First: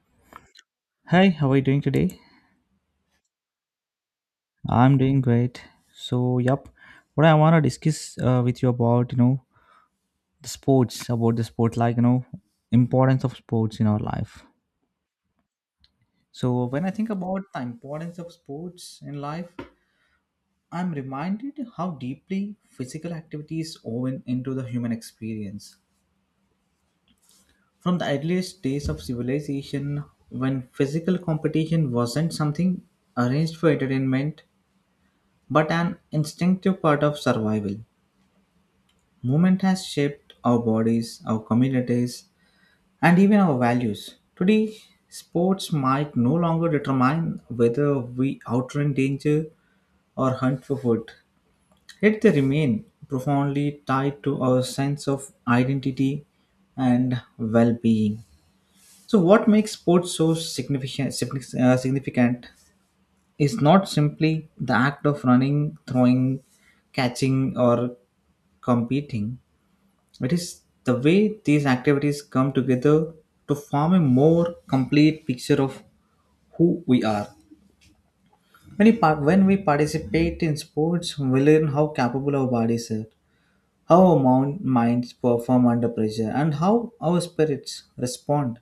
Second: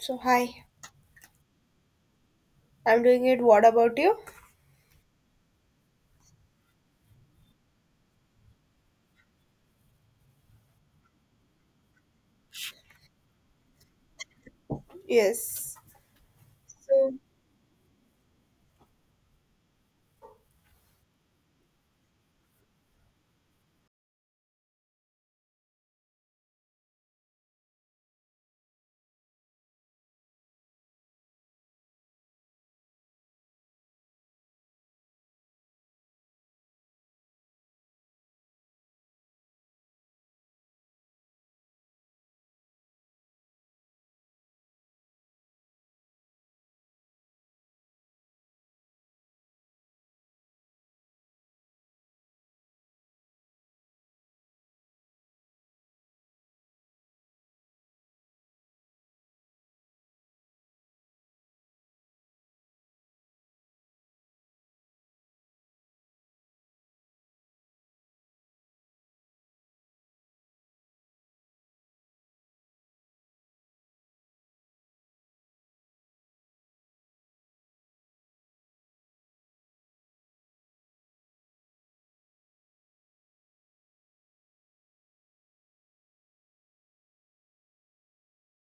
So hi, Hi, how are you doing today? I'm doing it. What about you? I'm doing great. So, yep, what I want to discuss with you about, you know, the sports, about the sport, like, you know, importance of sports in our life. Yes. So, when I think So about the importance of sports in life, I'm reminded how deeply physical activities woven into the human experience. From the earliest days of civilization, when physical competition wasn't something arranged for entertainment, but an instinctive part of survival. Movement has shaped our bodies, our communities, and even our values. Today, sports might no longer determine whether we outrun danger or hunt for food. Yet they remain profoundly tied to our sense of identity and well being. So, what makes sports so significant is not simply the act of running, throwing, catching, or competing. It is the way these activities come together to form a more complete picture of who we are. When we participate in sports, we learn how capable our bodies are, how our minds perform under pressure, and how our spirits respond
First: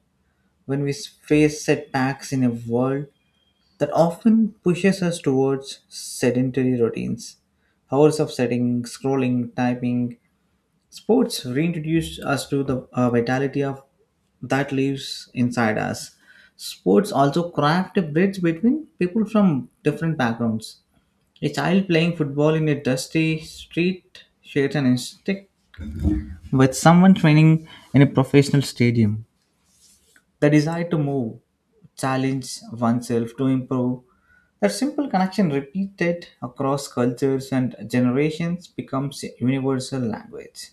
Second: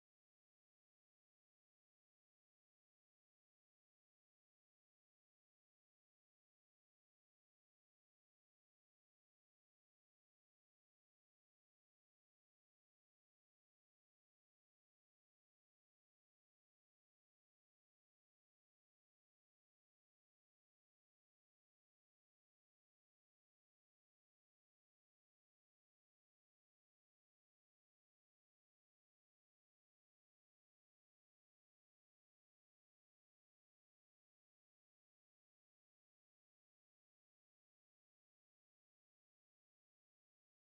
when we face setbacks in a world that often pushes us towards sedentary routines. Hours of sitting, scrolling, typing, sports reintroduced us to the vitality of that lives inside us. Sports also craft a bridge between people from different backgrounds. A child playing football in a dusty street shares an instinct with someone training in a professional stadium. The desire to move, challenge oneself, to improve. That simple connection repeated across cultures and generations becomes a universal language.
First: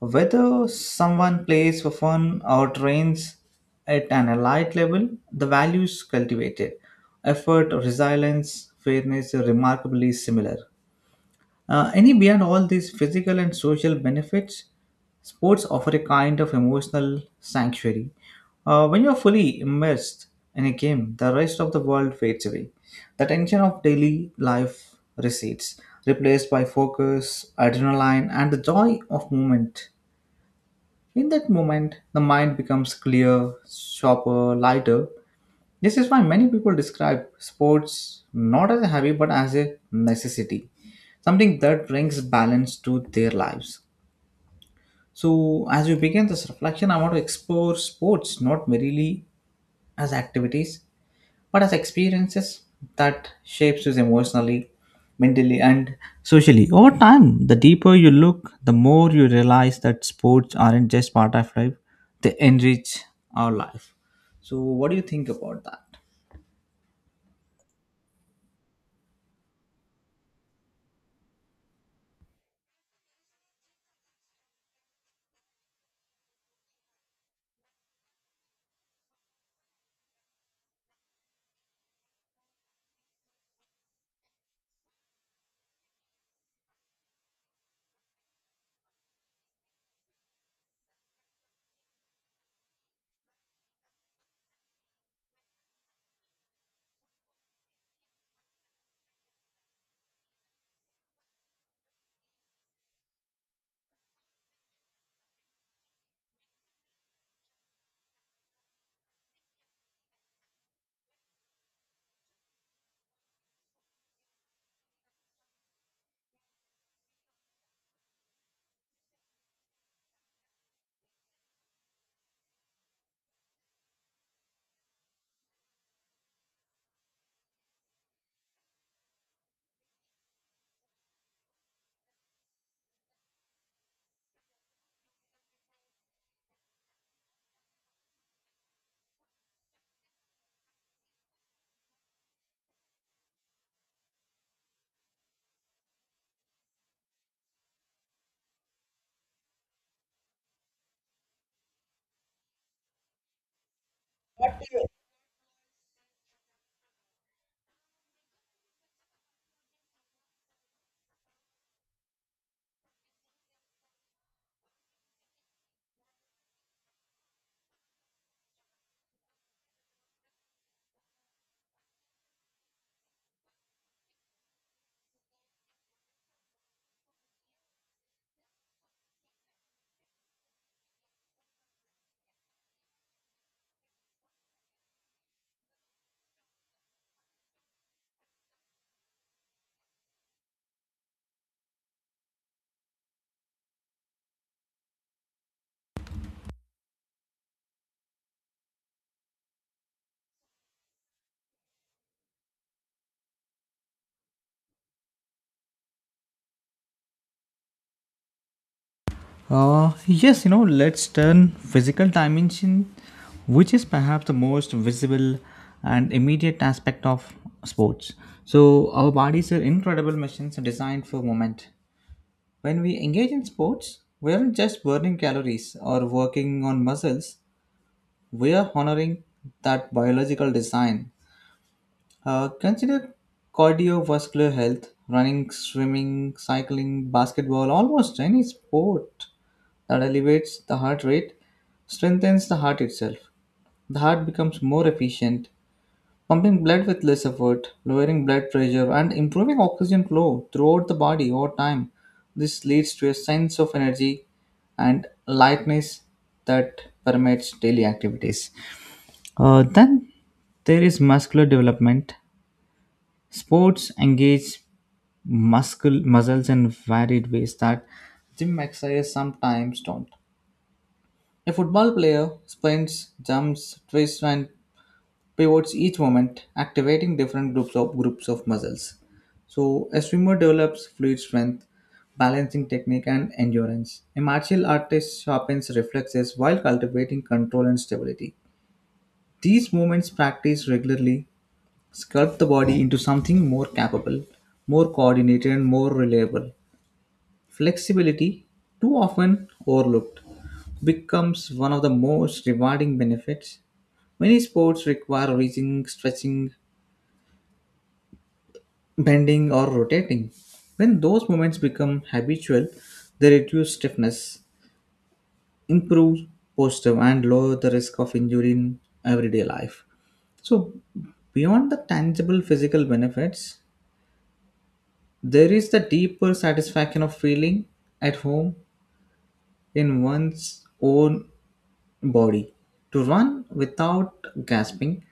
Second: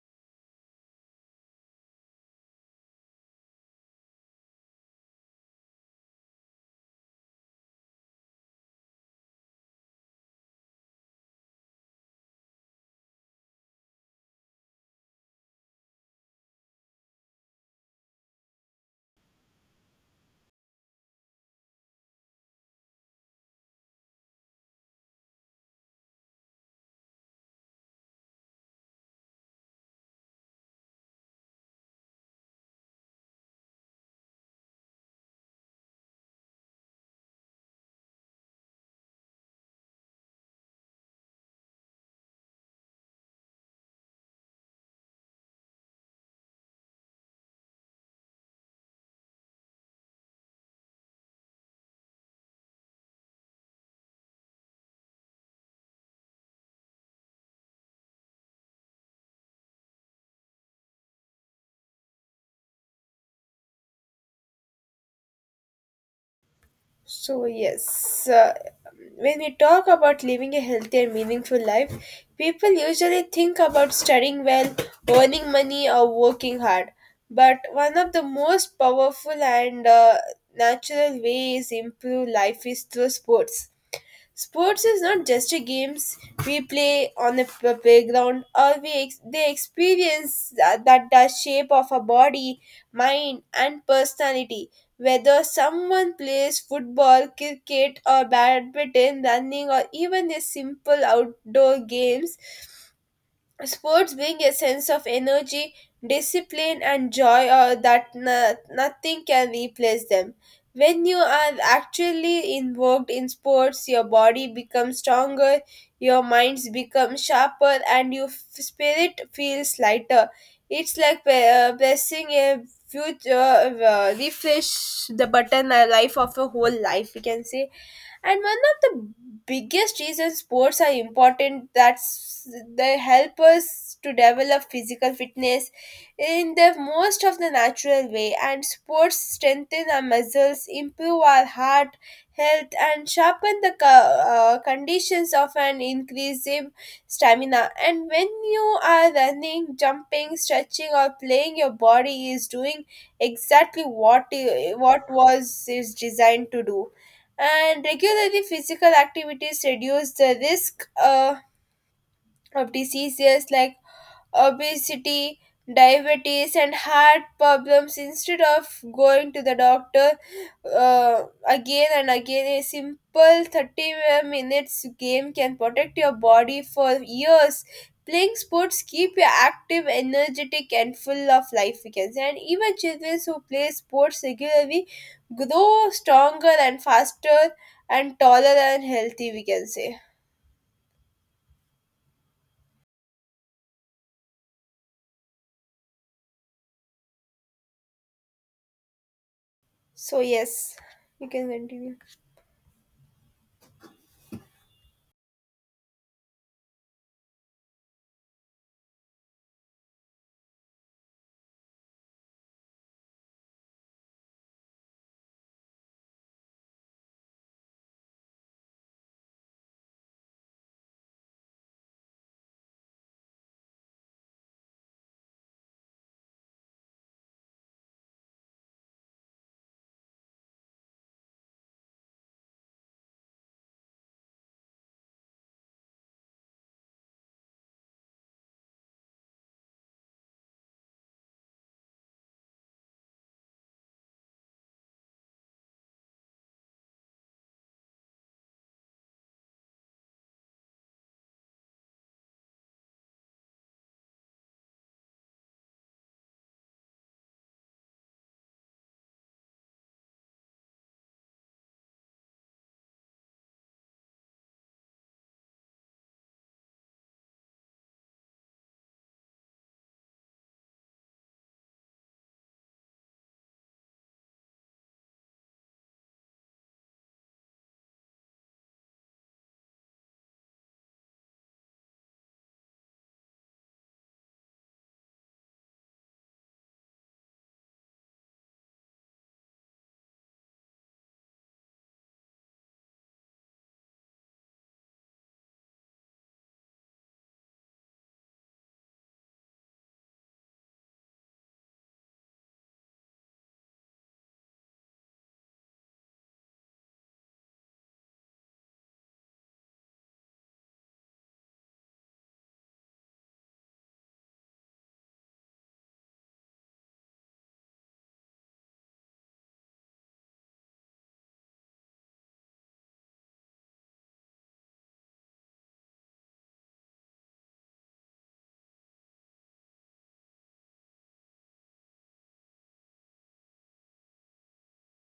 Whether someone plays for fun or trains at an elite level, the values cultivated, effort, resilience, fairness are remarkably similar. Any beyond all these physical and social benefits, sports offer a kind of emotional sanctuary. When you're fully immersed in a game, the rest of the world fades away. The tension of daily life recedes, replaced by focus, adrenaline, and the joy of movement. In that moment, the mind becomes clear, sharper, lighter. This is why many people describe sports not as a hobby but as a necessity, something that brings balance to their lives. So, as we begin this reflection, I want to explore sports not merely as activities but as experiences that shapes you emotionally, mentally, and socially. Over time, the deeper you look, the more you realize that sports aren't just part of life, they enrich our life. So what do you think about that? so yes. When we talk about living a healthy and meaningful life, people usually think about studying well, earning money, or working hard. But one of the most powerful and natural ways improve life is through sports. Sports is not just a games we play on the playground or we they experience that, the shape of our body, mind and personality. Whether someone plays football, cricket or badminton, running or even a simple outdoor games, sports being a sense of energy, discipline, and joy that nothing can replace them. When you are actually involved in sports, your body becomes stronger, your minds become sharper, and your spirit feels lighter. It's like pressing a future refresh the button, a life of a whole life, we can say. And one of the biggest reasons sports are important that's they help us to develop physical fitness in the most of the natural way, and sports strengthen our muscles, improve our heart health, and sharpen the conditions of an increasing stamina. And when you are running, jumping, stretching or playing, your body is doing exactly what was is designed to do. And regularly physical activities reduce the risk of diseases like obesity, diabetes, and heart problems, instead of going to the doctor again and again. A simple 30 minutes game can protect your body for years. Playing sports keep you active, energetic, and full of life. We can say, and even children who play sports regularly grow stronger and faster and taller and healthy. We can say. So yes, we can continue. Yes you know, let's turn physical dimension, which is perhaps the most visible and immediate aspect of sports. So our bodies are incredible machines designed for movement. When we engage in sports, we aren't just burning calories or working on muscles, we are honoring that biological design. Consider cardiovascular health, running, swimming, cycling, basketball, almost any sport that elevates the heart rate strengthens the heart itself. The heart becomes more efficient, pumping blood with less effort, lowering blood pressure, and improving oxygen flow throughout the body over time. This leads to a sense of energy and lightness that permeates daily activities. Then there is muscular development. Sports engage muscles in varied ways that gym exercises sometimes don't. A football player sprints, jumps, twists, and pivots each moment, activating different groups of muscles. So a swimmer develops fluid strength, balancing technique and endurance. A martial artist sharpens reflexes while cultivating control and stability. These movements practiced regularly sculpt the body into something more capable, more coordinated and more reliable. Flexibility, too often overlooked, becomes one of the most rewarding benefits. Many sports require reaching, stretching, bending or rotating. When those movements become habitual, they reduce stiffness, improve posture, and lower the risk of injury in everyday life. So, beyond the tangible physical benefits, there is the deeper satisfaction of feeling at home in one's own body. To run without gasping,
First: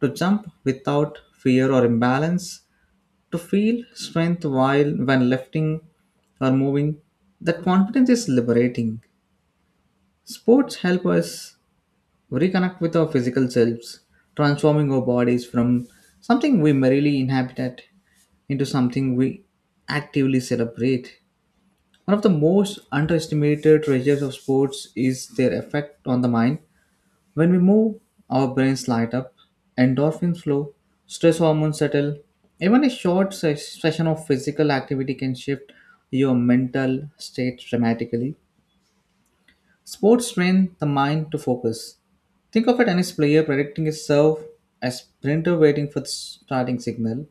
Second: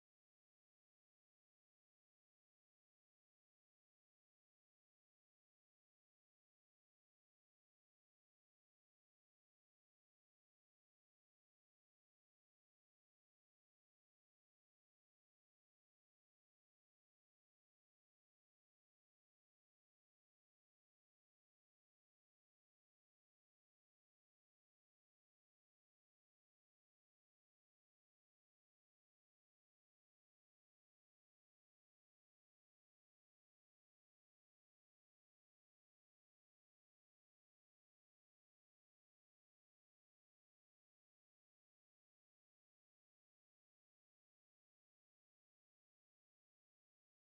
to jump without fear or imbalance, to feel strength while when lifting or moving, that confidence is liberating. Sports help us reconnect with our physical selves, transforming our bodies from something we merely inhabited into something we actively celebrate. One of the most underestimated treasures of sports is their effect on the mind. When we move, our brains light up, endorphins flow, stress hormones settle. Even a short session of physical activity can shift your mental state dramatically. Sports train the mind to focus. Think of a tennis player predicting a serve, a sprinter waiting for the starting signal,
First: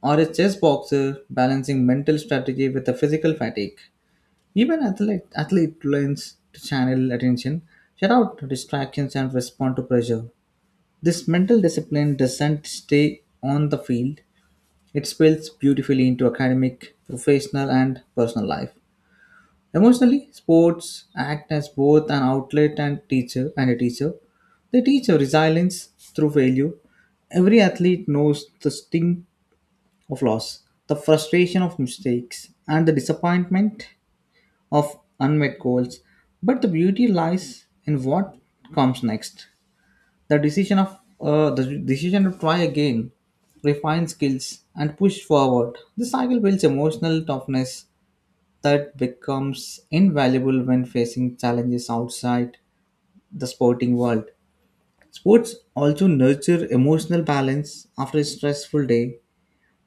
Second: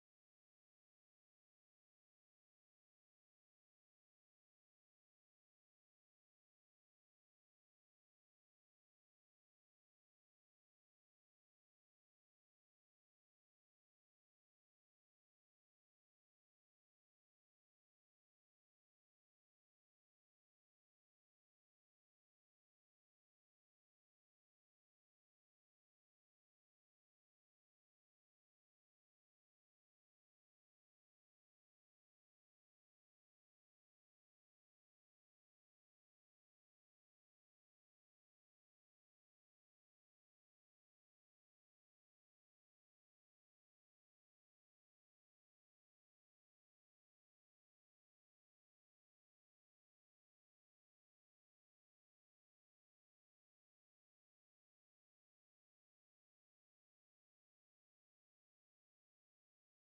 or a chess boxer balancing mental strategy with the physical fatigue. Even athlete learns to channel attention, shut out distractions, and respond to pressure. This mental discipline doesn't stay on the field, it spills beautifully into academic, professional, and personal life. Emotionally, sports act as both an outlet and teacher and a teacher. They teach a resilience through failure. Every athlete knows the sting of loss, the frustration of mistakes, and the disappointment of unmet goals. But the beauty lies in what comes next. The decision to try again, refine skills, and push forward. The cycle builds emotional toughness that becomes invaluable when facing challenges outside the sporting world. Sports also nurture emotional balance after a stressful day.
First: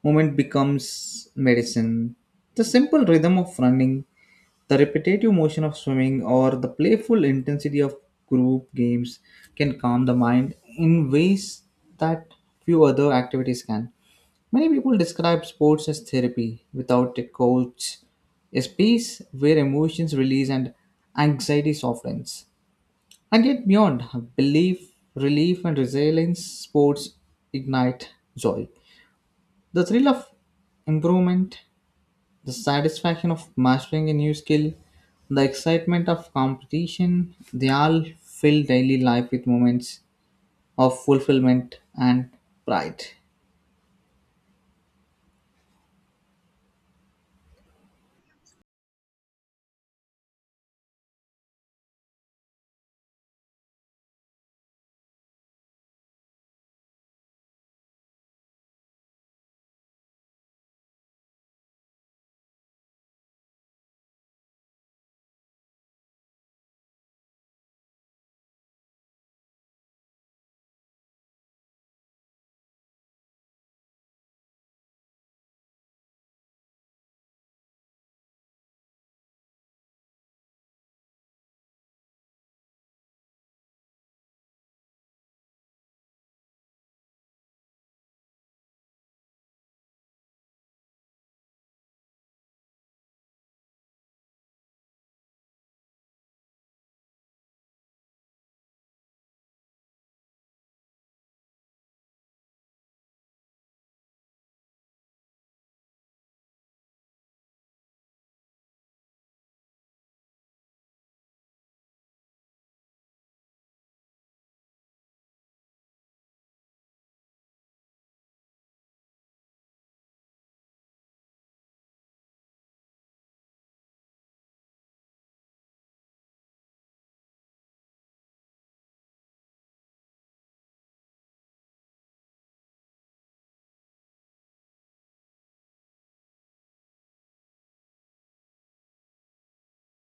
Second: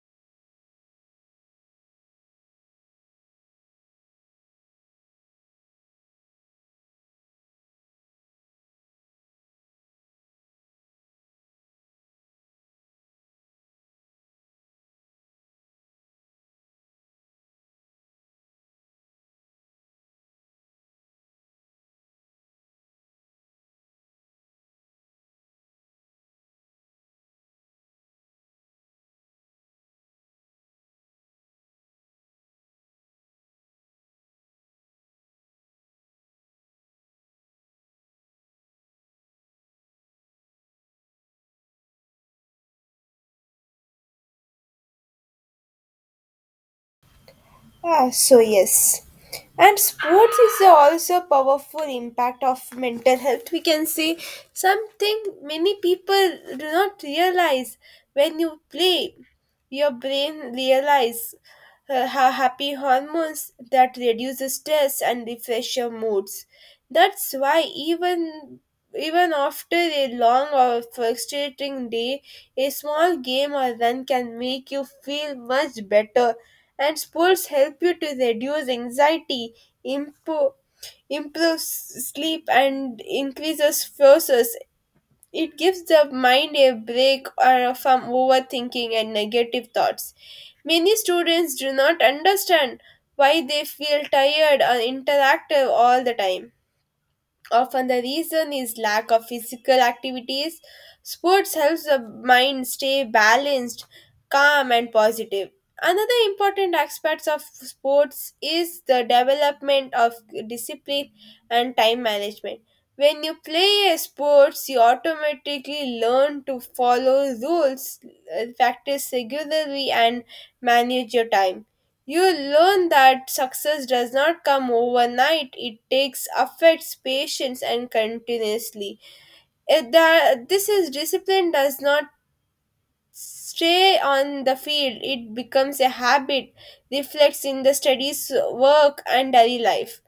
Movement becomes medicine. The simple rhythm of running, the repetitive motion of swimming, or the playful intensity of group games can calm the mind in ways that few other activities can. Many people describe sports as therapy without a coach, a space where emotions release and anxiety softens. And yet, beyond belief, relief, and resilience, sports ignite joy. The thrill of improvement, the satisfaction of mastering a new skill, the excitement of competition, they all fill daily life with moments of fulfillment and pride. Ah, so yes. And sports is also a powerful impact of mental health. We can say something many people do not realize. When you play, your brain realize happy hormones that reduce stress and refresh your moods. That's why even after a long or frustrating day, a small game or run can make you feel much better. And sports help you to reduce anxiety, improve, improve sleep, and increases focus. It gives the mind a break from overthinking and negative thoughts. Many students do not understand why they feel tired or interactive all the time. Often the reason is lack of physical activities. Sports helps the mind stay balanced, calm and positive. Another important aspect of sports is the development of discipline and time management. When you play a sports, you automatically learn to follow rules, practice regularly and manage your time. You learn that success does not come overnight. It takes efforts, patience, and continuously. If the, this is discipline does not stay on the field. It becomes a habit, reflects in the studies, work, and daily life.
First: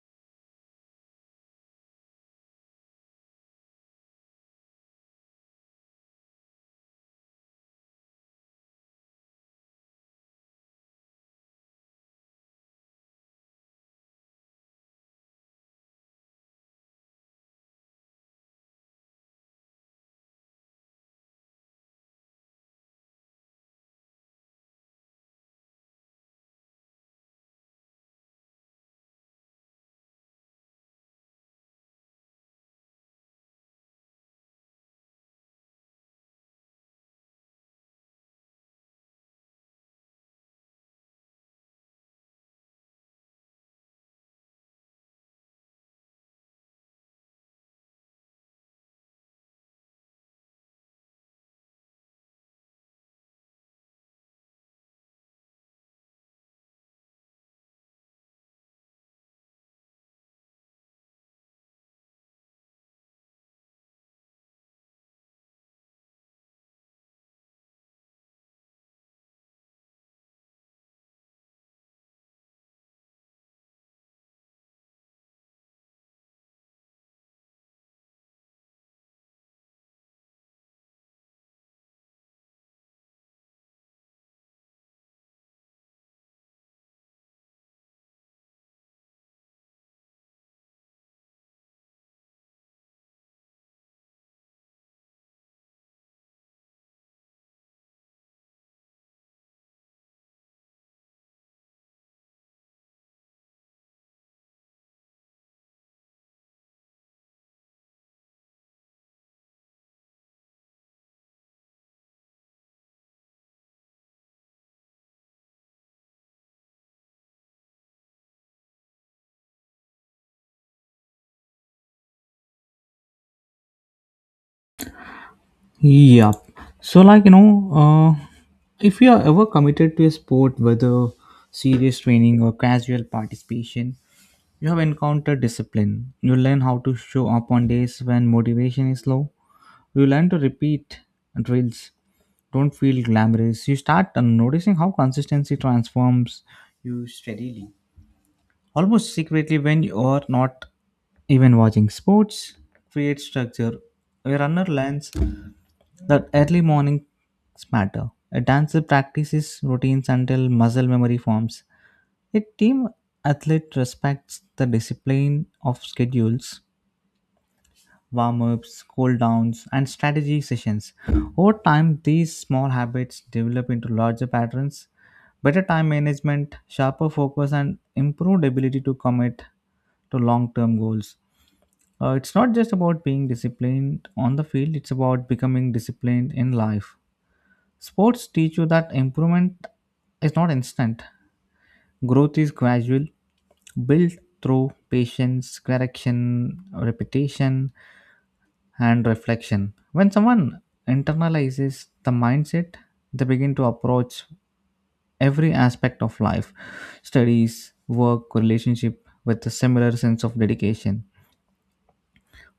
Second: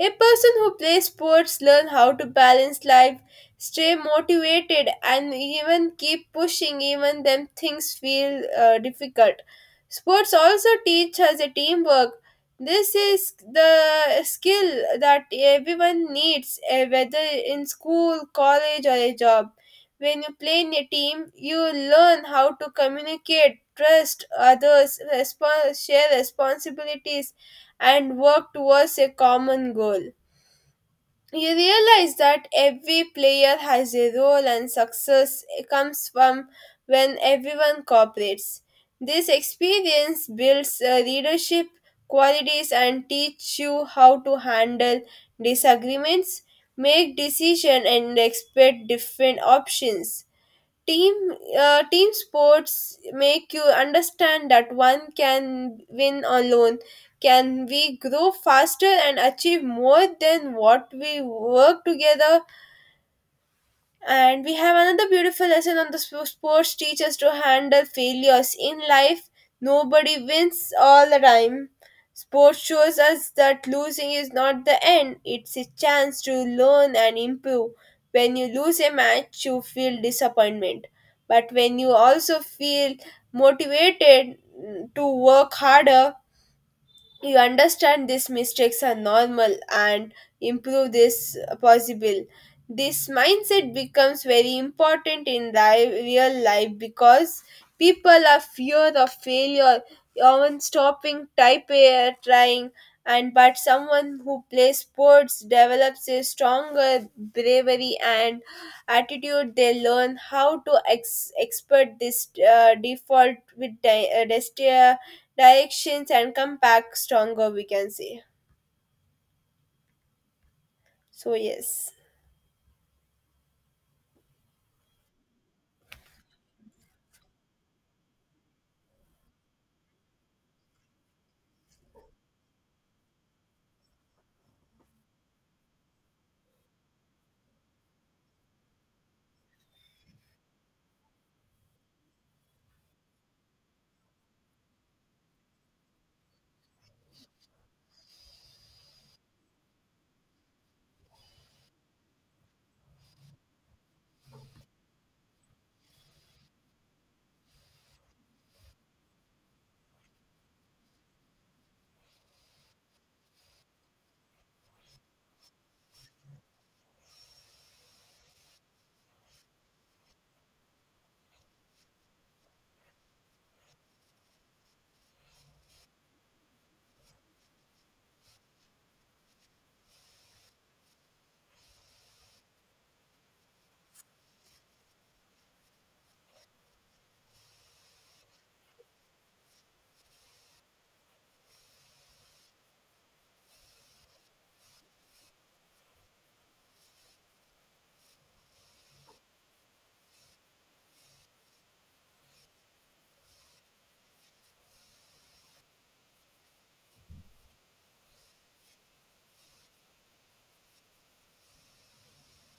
A person who plays sports learns how to balance life, stay motivated, and even keep pushing even when things feel difficult. Sports also teach us a teamwork. This is the skill that everyone needs, eh, whether in school, college, or a job. When you play in a team, you learn how to communicate, trust others, share responsibilities, and work towards a common goal. You realize that every player has a role and success comes from when everyone cooperates. This experience builds leadership qualities and teach you how to handle disagreements, make decisions and expect different options. Team team sports make you understand that one can win alone. Can we grow faster and achieve more than what we work together? And we have another beautiful lesson on the sports teachers to handle failures. In life, nobody wins all the time. Sports shows us that losing is not the end, it's a chance to learn and improve. When you lose a match, you feel disappointment. But when you also feel motivated mm, to work harder, you understand these mistakes are normal and improve this possible. This mindset becomes very important in real life because people are fear of failure often stopping type air trying and but someone who plays sports develops a stronger bravery and attitude. They learn how to expert this default with di- desti- directions and come back stronger, we can say. So yes. Yeah. So, like, you know, uh, if you are ever committed to a sport, whether serious training or casual participation, you have encountered discipline. You learn how to show up on days when motivation is low. You learn to repeat drills don't feel glamorous, you start noticing how consistency transforms you steadily. Almost secretly, when you are not even watching sports, create structure. A runner learns that early mornings matter. A dancer practices routines until muscle memory forms. A team athlete respects the discipline of schedules, warm ups, cool downs, and strategy sessions. Over time, these small habits develop into larger patterns, better time management, sharper focus, and improved ability to commit to long term goals. It's not just about being disciplined on the field, it's about becoming disciplined in life. Sports teach you that improvement is not instant, growth is gradual, built through patience, correction, repetition, and reflection. When someone internalizes the mindset, they begin to approach every aspect of life, studies, work, relationship, with a similar sense of dedication.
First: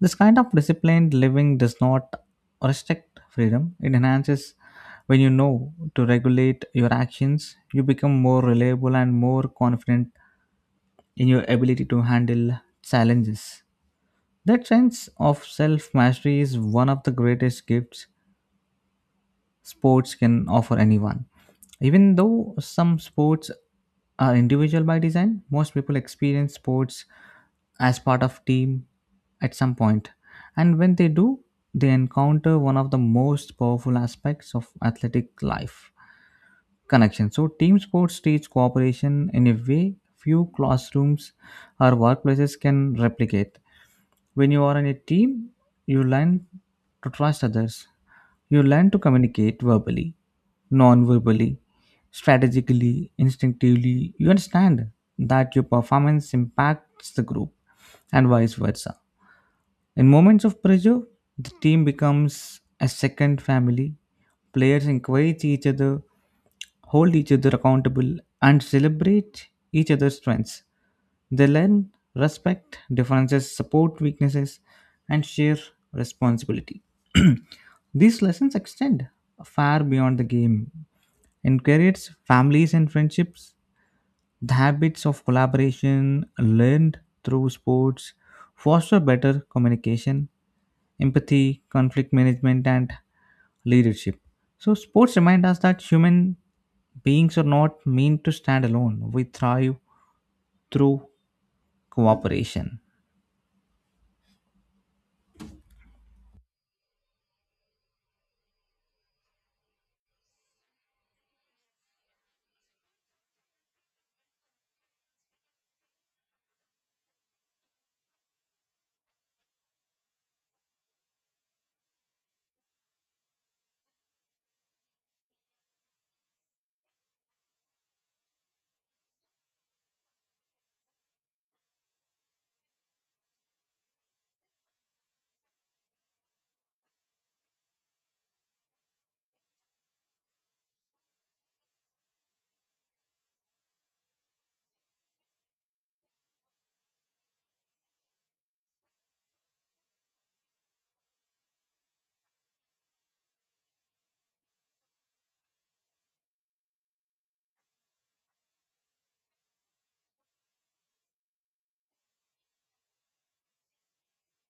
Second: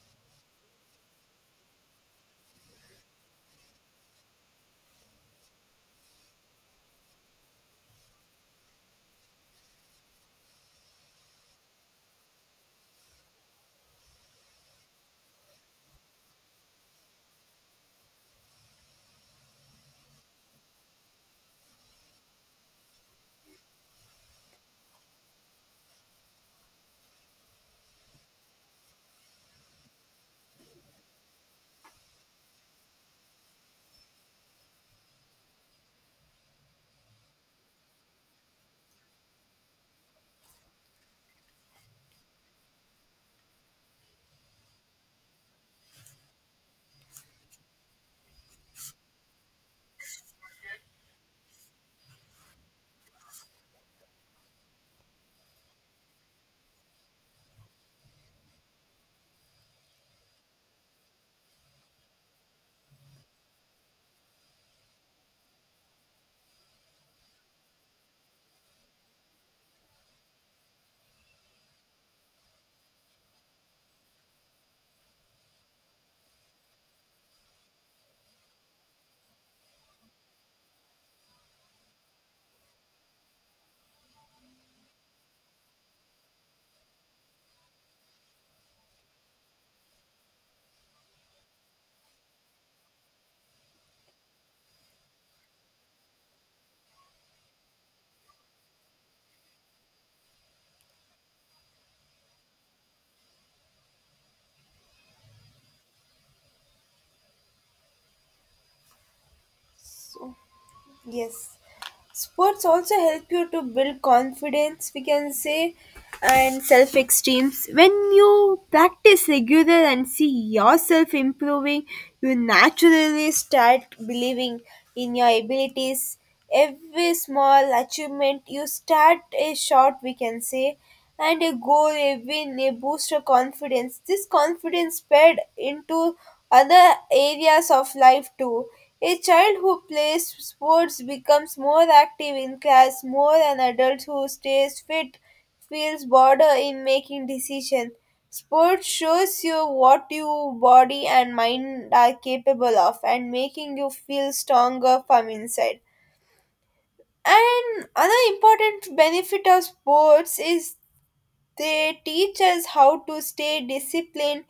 This kind of disciplined living does not restrict freedom, it enhances when you know to regulate your actions, you become more reliable and more confident in your ability to handle challenges. That sense of self mastery is one of the greatest gifts sports can offer anyone. Even though some sports are individual by design, most people experience sports as part of team at some point. And when they do, they encounter one of the most powerful aspects of athletic life, connection. So team sports teach cooperation in a way few classrooms or workplaces can replicate. When you are in a team, you learn to trust others. You learn to communicate verbally, non verbally, strategically, instinctively. You understand that your performance impacts the group and vice versa. In moments of pressure, the team becomes a second family. Players encourage each other, hold each other accountable, and celebrate each other's strengths. They learn respect, differences, support weaknesses, and share responsibility. These lessons extend far beyond the game. In careers, families and friendships. The habits of collaboration learned through sports foster better communication, empathy, conflict management, and leadership. So, sports remind us that human beings are not meant to stand alone. We thrive through cooperation. So, yes. Sports also help you to build confidence, we can say, and self esteems. When you practice regular and see yourself improving, you naturally start believing in your abilities. Every small achievement you start a short, we can say, and a goal, a win, a boost of confidence. This confidence spread into other areas of life too. A child who plays sports becomes more active in class, more an adult who stays fit feels better in making decisions. Sport shows you what your body and mind are capable of and making you feel stronger from inside. And another important benefit of sports is they teach us how to stay disciplined,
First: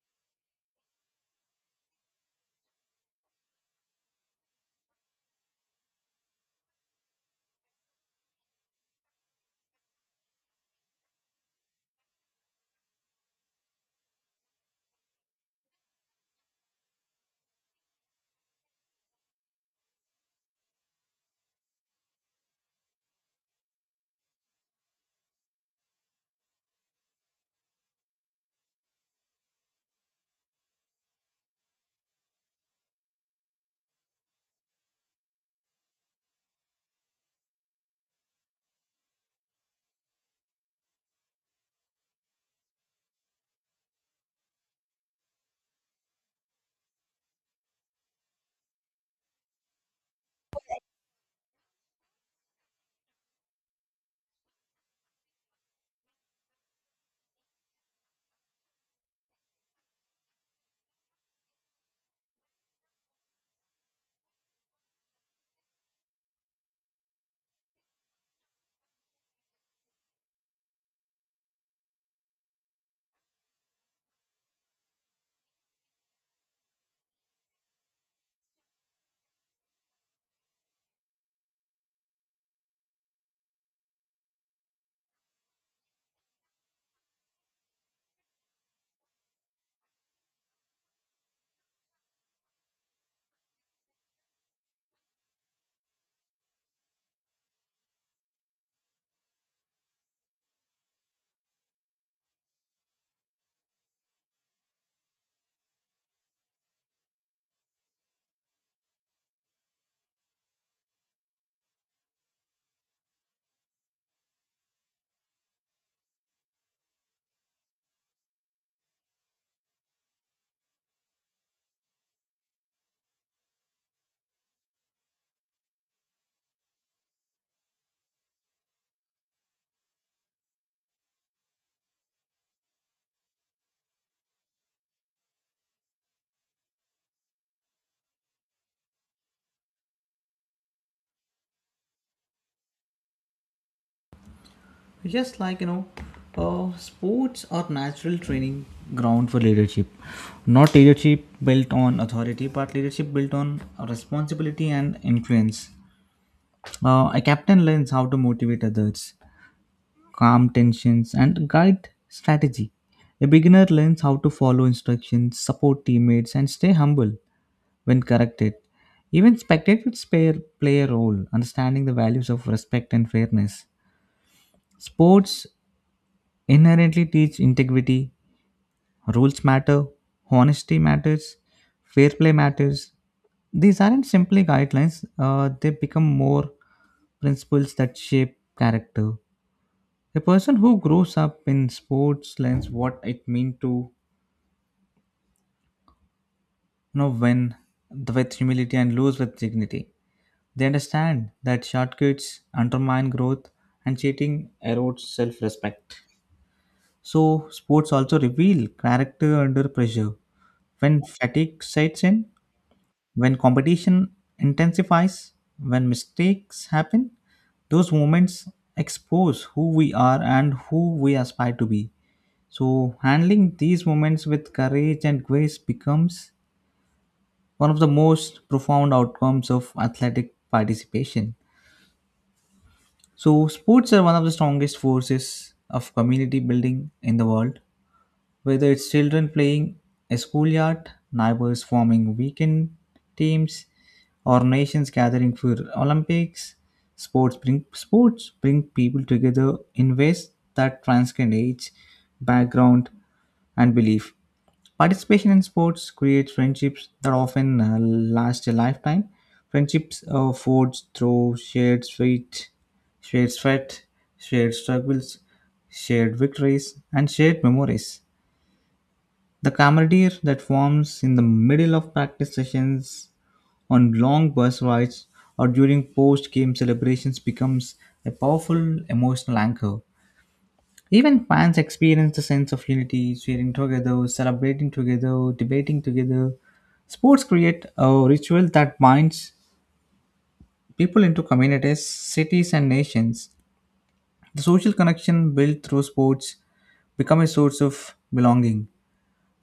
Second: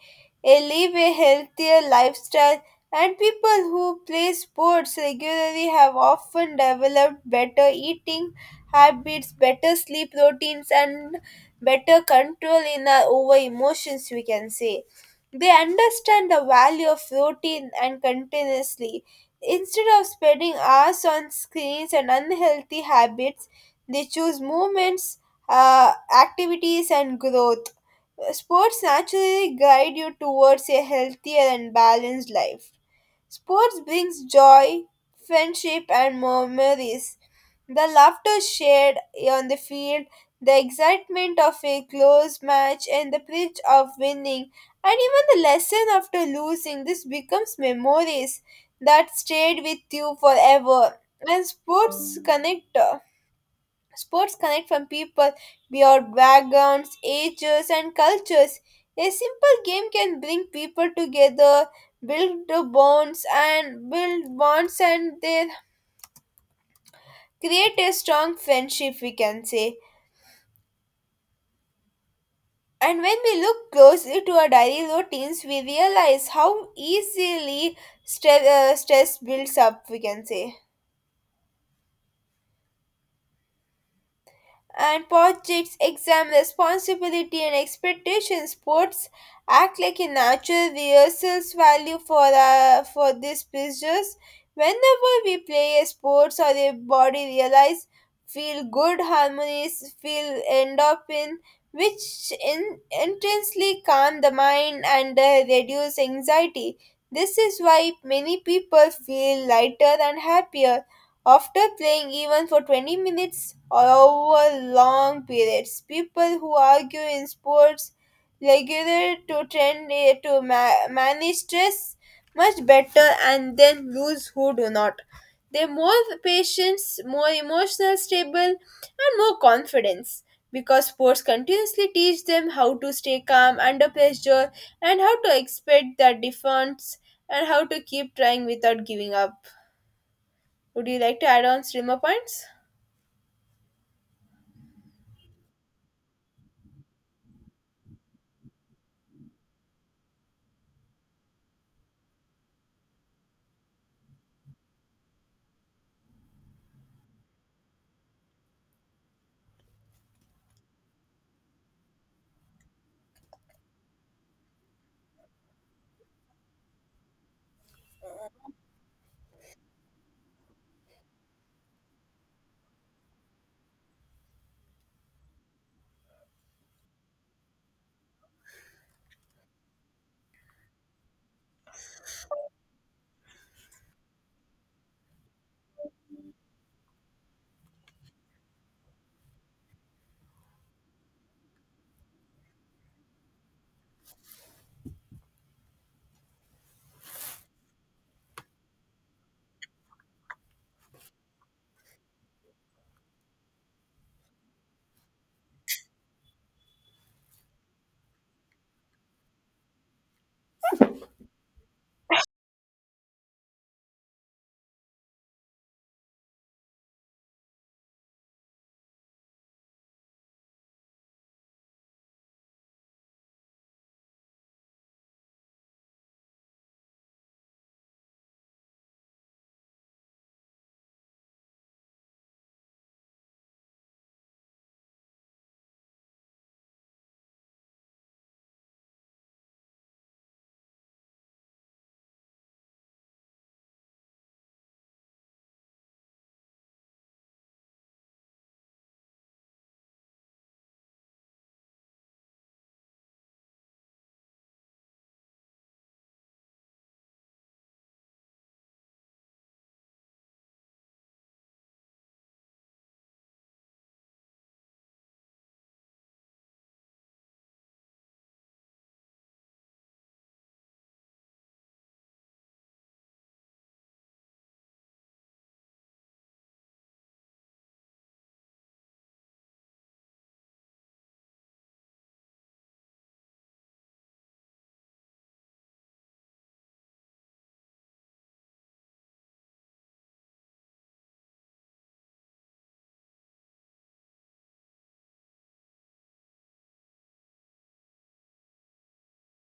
eh, live a healthier lifestyle, and people who play sports regularly have often developed better eating habits, better sleep routines, and better control in our over emotions, we can say. They understand the value of routine and continuously. Instead of spending hours on screens and unhealthy habits, they choose movements, activities and growth. Sports naturally guide you towards a healthier and balanced life. Sports brings joy, friendship, and memories. The laughter shared on the field, the excitement of a close match, and the thrill of winning, and even the lesson after losing, this becomes memories that stayed with you forever. And Sports connect from people beyond backgrounds, ages, and cultures. A simple game can bring people together, build bonds, and they create a strong friendship, we can say. And when we look closely to our daily routines, we realize how easily stress builds up, we can say, and projects examine responsibility and expectations. Sports act like a natural rehearsals value for these pleasures. Whenever we play a sports or a body realize feel good harmonies feel endorphin which intensely calm the mind and reduce anxiety. This is why many people feel lighter and happier after playing even for 20 minutes or over long periods. People who argue in sports regular to trend eh, to manage stress much better and then lose who do not. They're more patient, more emotional stable, and more confidence because sports continuously teach them how to stay calm under pressure and how to expect their defense and how to keep trying without giving up. Would you like to add on streamer points? Just like you know, sports are natural training ground for leadership. Not leadership built on authority, but leadership built on responsibility and influence. A captain learns how to motivate others, calm tensions, and guide strategy. A beginner learns how to follow instructions, support teammates, and stay humble when corrected. Even spectators play a role, understanding the values of respect and fairness. Sports inherently teach integrity. Rules matter, honesty matters, fair play matters. These aren't simply guidelines, they become more principles that shape character. A person who grows up in sports learns what it means to, you know, win with humility and lose with dignity. They understand that shortcuts undermine growth and cheating erodes self respect. So, sports also reveal character under pressure. When fatigue sets in, when competition intensifies, when mistakes happen, those moments expose who we are and who we aspire to be. So, handling these moments with courage and grace becomes one of the most profound outcomes of athletic participation. So, sports are one of the strongest forces of community building in the world. Whether it's children playing a schoolyard, neighbors forming weekend teams, or nations gathering for Olympics, sports bring people together in ways that transcend age, background, and belief. Participation in sports creates friendships that often last a lifetime. Friendships are forged through shared sweat, shared struggles, shared victories, and shared memories. The camaraderie that forms in the middle of practice sessions, on long bus rides, or during post game celebrations becomes a powerful emotional anchor. Even fans experience the sense of unity, cheering together, celebrating together, debating together. Sports create a ritual that binds people into communities, cities, and nations. The social connection built through sports become a source of belonging,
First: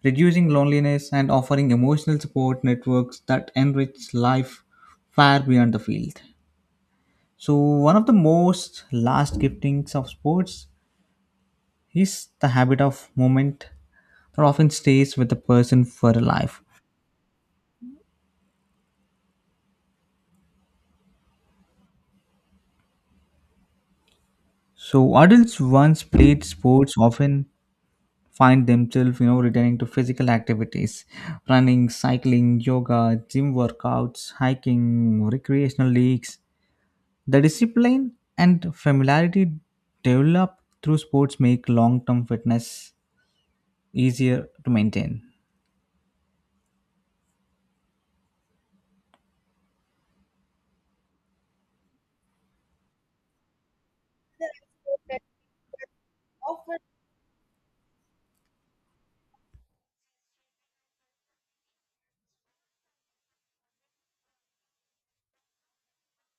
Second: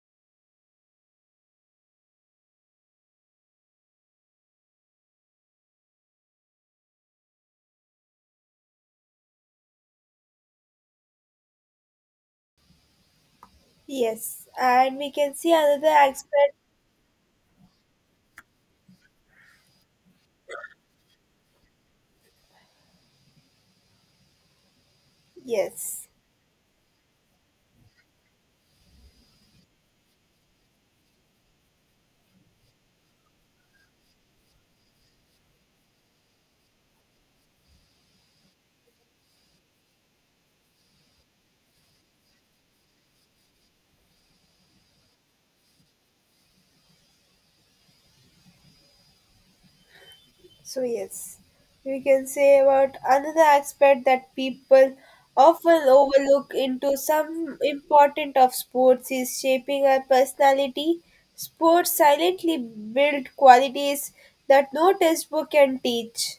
reducing loneliness and offering emotional support networks that enrich life far beyond the field. So, one of the most last giftings of sports is the habit of movement that Yes, often and we stays with a can see person another for a aspect. life. So, adults once Yes, played sports often find themselves, you know, returning to physical activities, running, cycling, yoga, gym workouts, hiking, recreational leagues. The discipline and familiarity developed through sports make long term fitness easier to maintain. so yes, we can say about another aspect that people often overlook into some important of sports is shaping our personality. Sports silently build qualities that no textbook can teach.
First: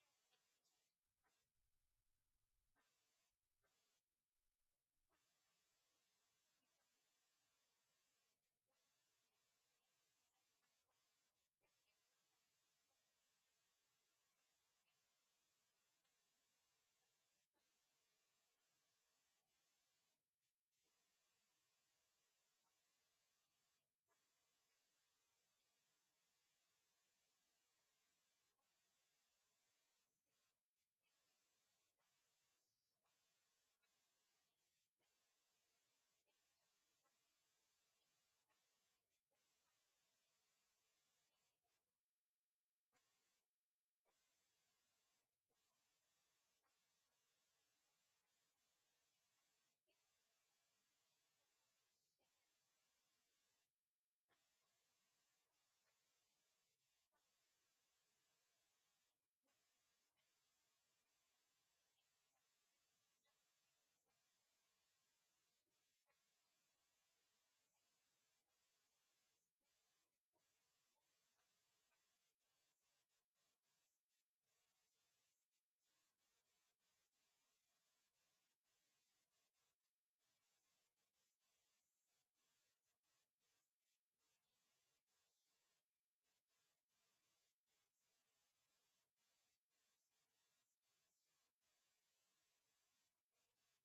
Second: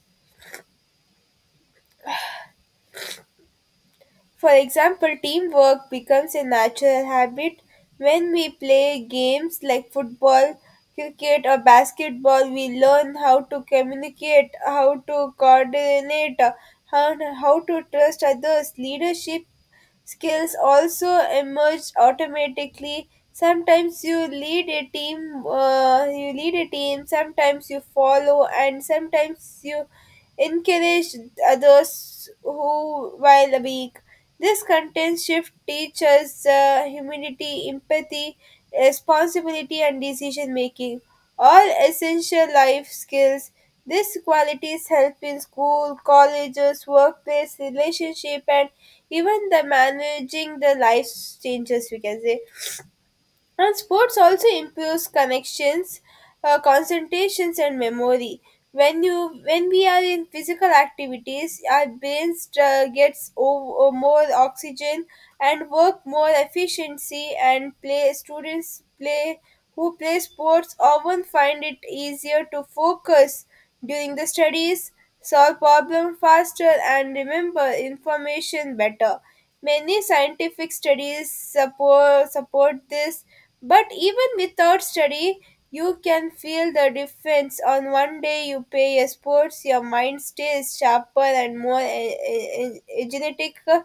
For example, teamwork becomes a natural habit when we play games like football, cricket, or basketball. We learn how to communicate, how to coordinate, how to trust others. Leadership skills also emerge automatically. Sometimes you lead a team, you lead a team. Sometimes you follow, and sometimes you encourage others who while weak. This content shift teaches humility, empathy, responsibility, and decision making, all essential life skills. These qualities help in school, colleges, workplace, relationship, and even the managing the life changes, we can say. And sports also improves connections, concentrations, and memory. When we are in physical activities, our brains gets more oxygen and work more efficiency. And play students play who play sports often find it easier to focus during the studies, solve problem faster, and remember information better. Many scientific studies support this, but even without study, you can feel the difference. On one day you play a sports, your mind stays sharper and more genetic.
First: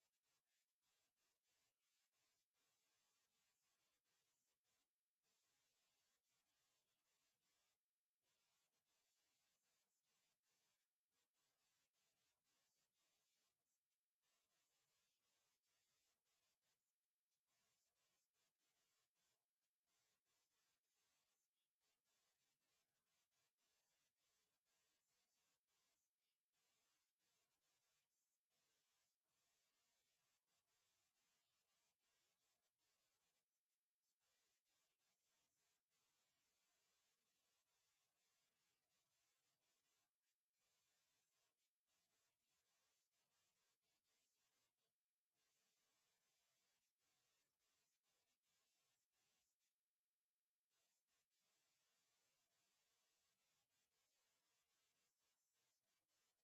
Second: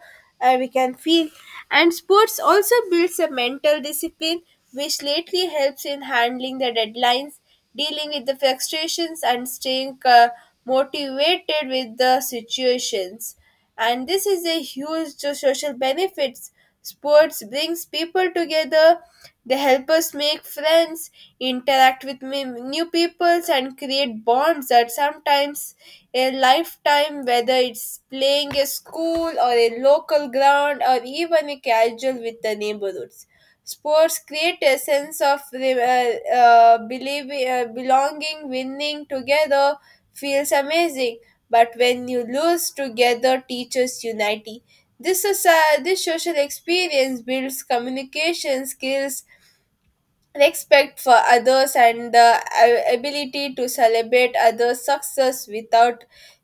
We can feel, and sports also builds a mental discipline, which lately helps in handling the deadlines, dealing with the frustrations, and staying motivated with the situations. And this is a huge to social benefits. Sports brings people together, they help us make friends, interact with new peoples and create bonds that sometimes a lifetime, whether it's playing a school or a local ground or even a casual with the neighborhoods. Sports create a sense of belonging. Winning together feels amazing. But when you lose together, teaches unity. This social experience builds communication skills, respect for others and the ability to celebrate others' success without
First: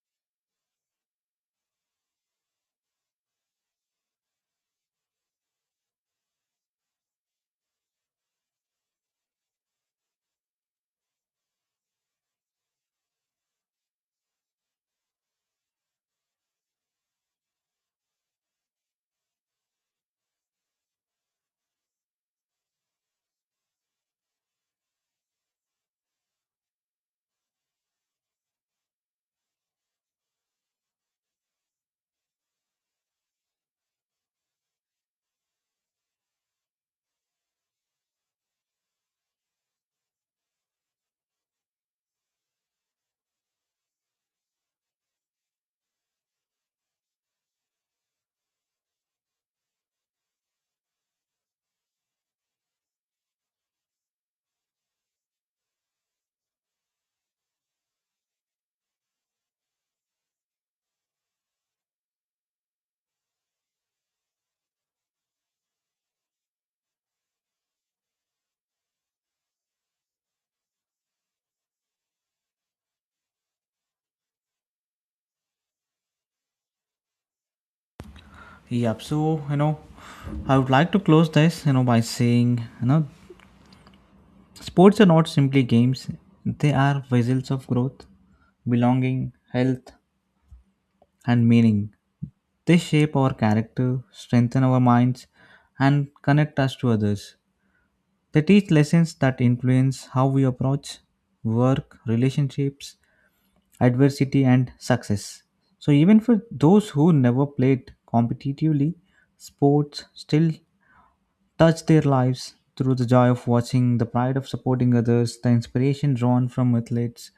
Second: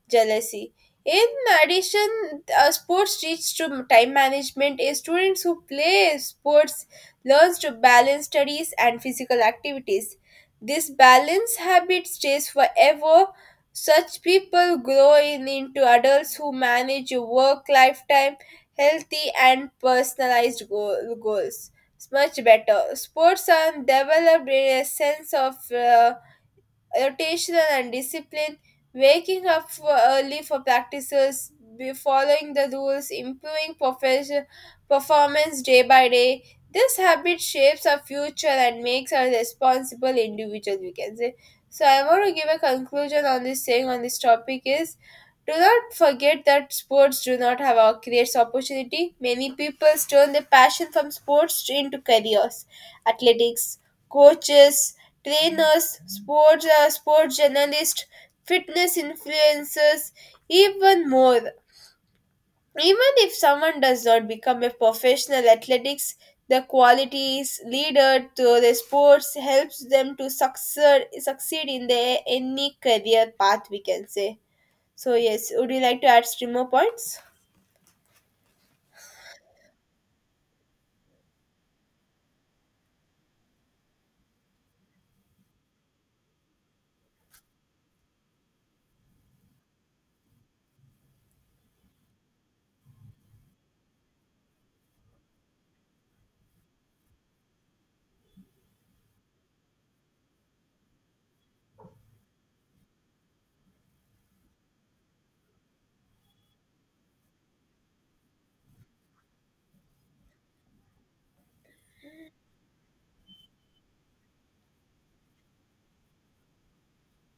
jealousy. In addition, sports teach to time management. A students who play sports learns to balance studies and physical activities. This balance habit stays forever. Such people into adults who manage work lifetime, healthy and personalized goals. It's much better. Sports are developed in a sense of rotational and discipline, waking up for early for practices, be following the rules, improving profession, performance day by day. This habit shapes our future and makes our responsible individual, we can say. So I want to give a conclusion on this, saying on this topic is do not forget that sports do not have a career opportunity. Many people turn their passion from sports into careers. Athletics, coaches, trainers, sports journalists, fitness influencers, even more. Even if someone does not become a professional athletics, the qualities leader to the sports helps them to succeed in their any career path, we can say. So yes, would you like to add streamer points? Yep. So, you know, I would like to close this, you know, by saying, you know, sports are not simply games, they are vessels of growth, belonging, health, and meaning. They shape our character, strengthen our minds, and connect us to others. They teach lessons that influence how we approach work, relationships, adversity and success. So even for those who never played competitively, sports still touch their lives through the joy of watching, the pride of supporting others, the inspiration drawn from athletes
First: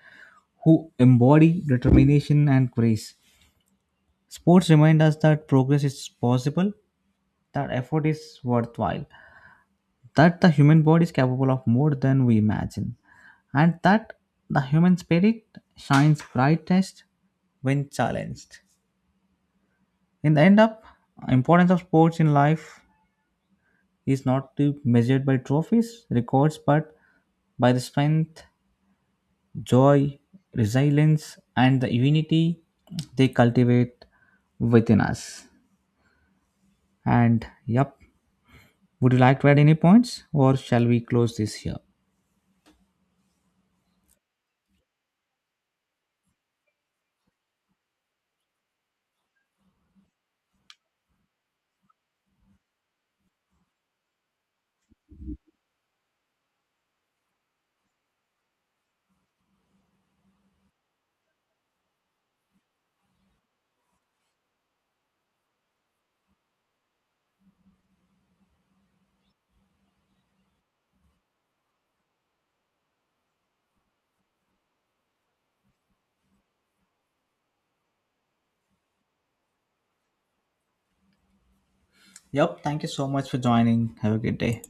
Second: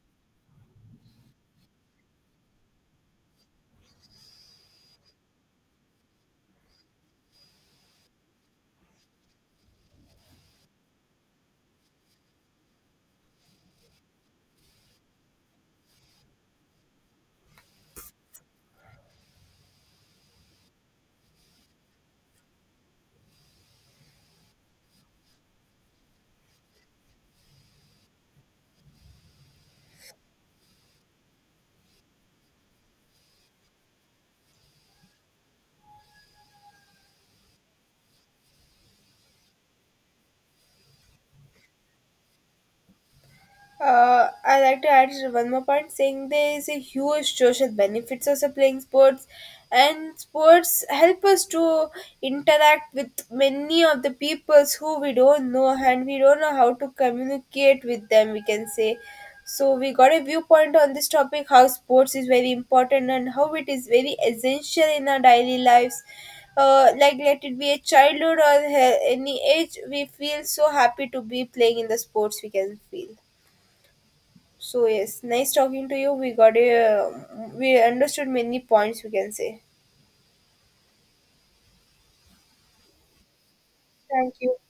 who embody determination and grace. Sports remind us that progress is possible, that effort is worthwhile, that the human body is capable of more than we imagine, and that the human spirit shines brightest when challenged. In the end up, importance of sports in life is not to be measured by trophies, records, but by the strength, joy, resilience, and the unity they cultivate within us. And yep, would you like to add any points or shall we close this here? I like to add one more point saying there is a huge social benefits also playing sports, and sports help us to interact with many of the peoples who we don't know and we don't know how to communicate with them, we can say. So we got a viewpoint on this topic how sports is very important and how it is very essential in our daily lives. Like let it be a childhood or any age, we feel so happy to be playing in the sports, we can feel. So yes, nice talking to you. We understood many points, we can say. Yep, thank you so much for joining. Have a Thank good you. day.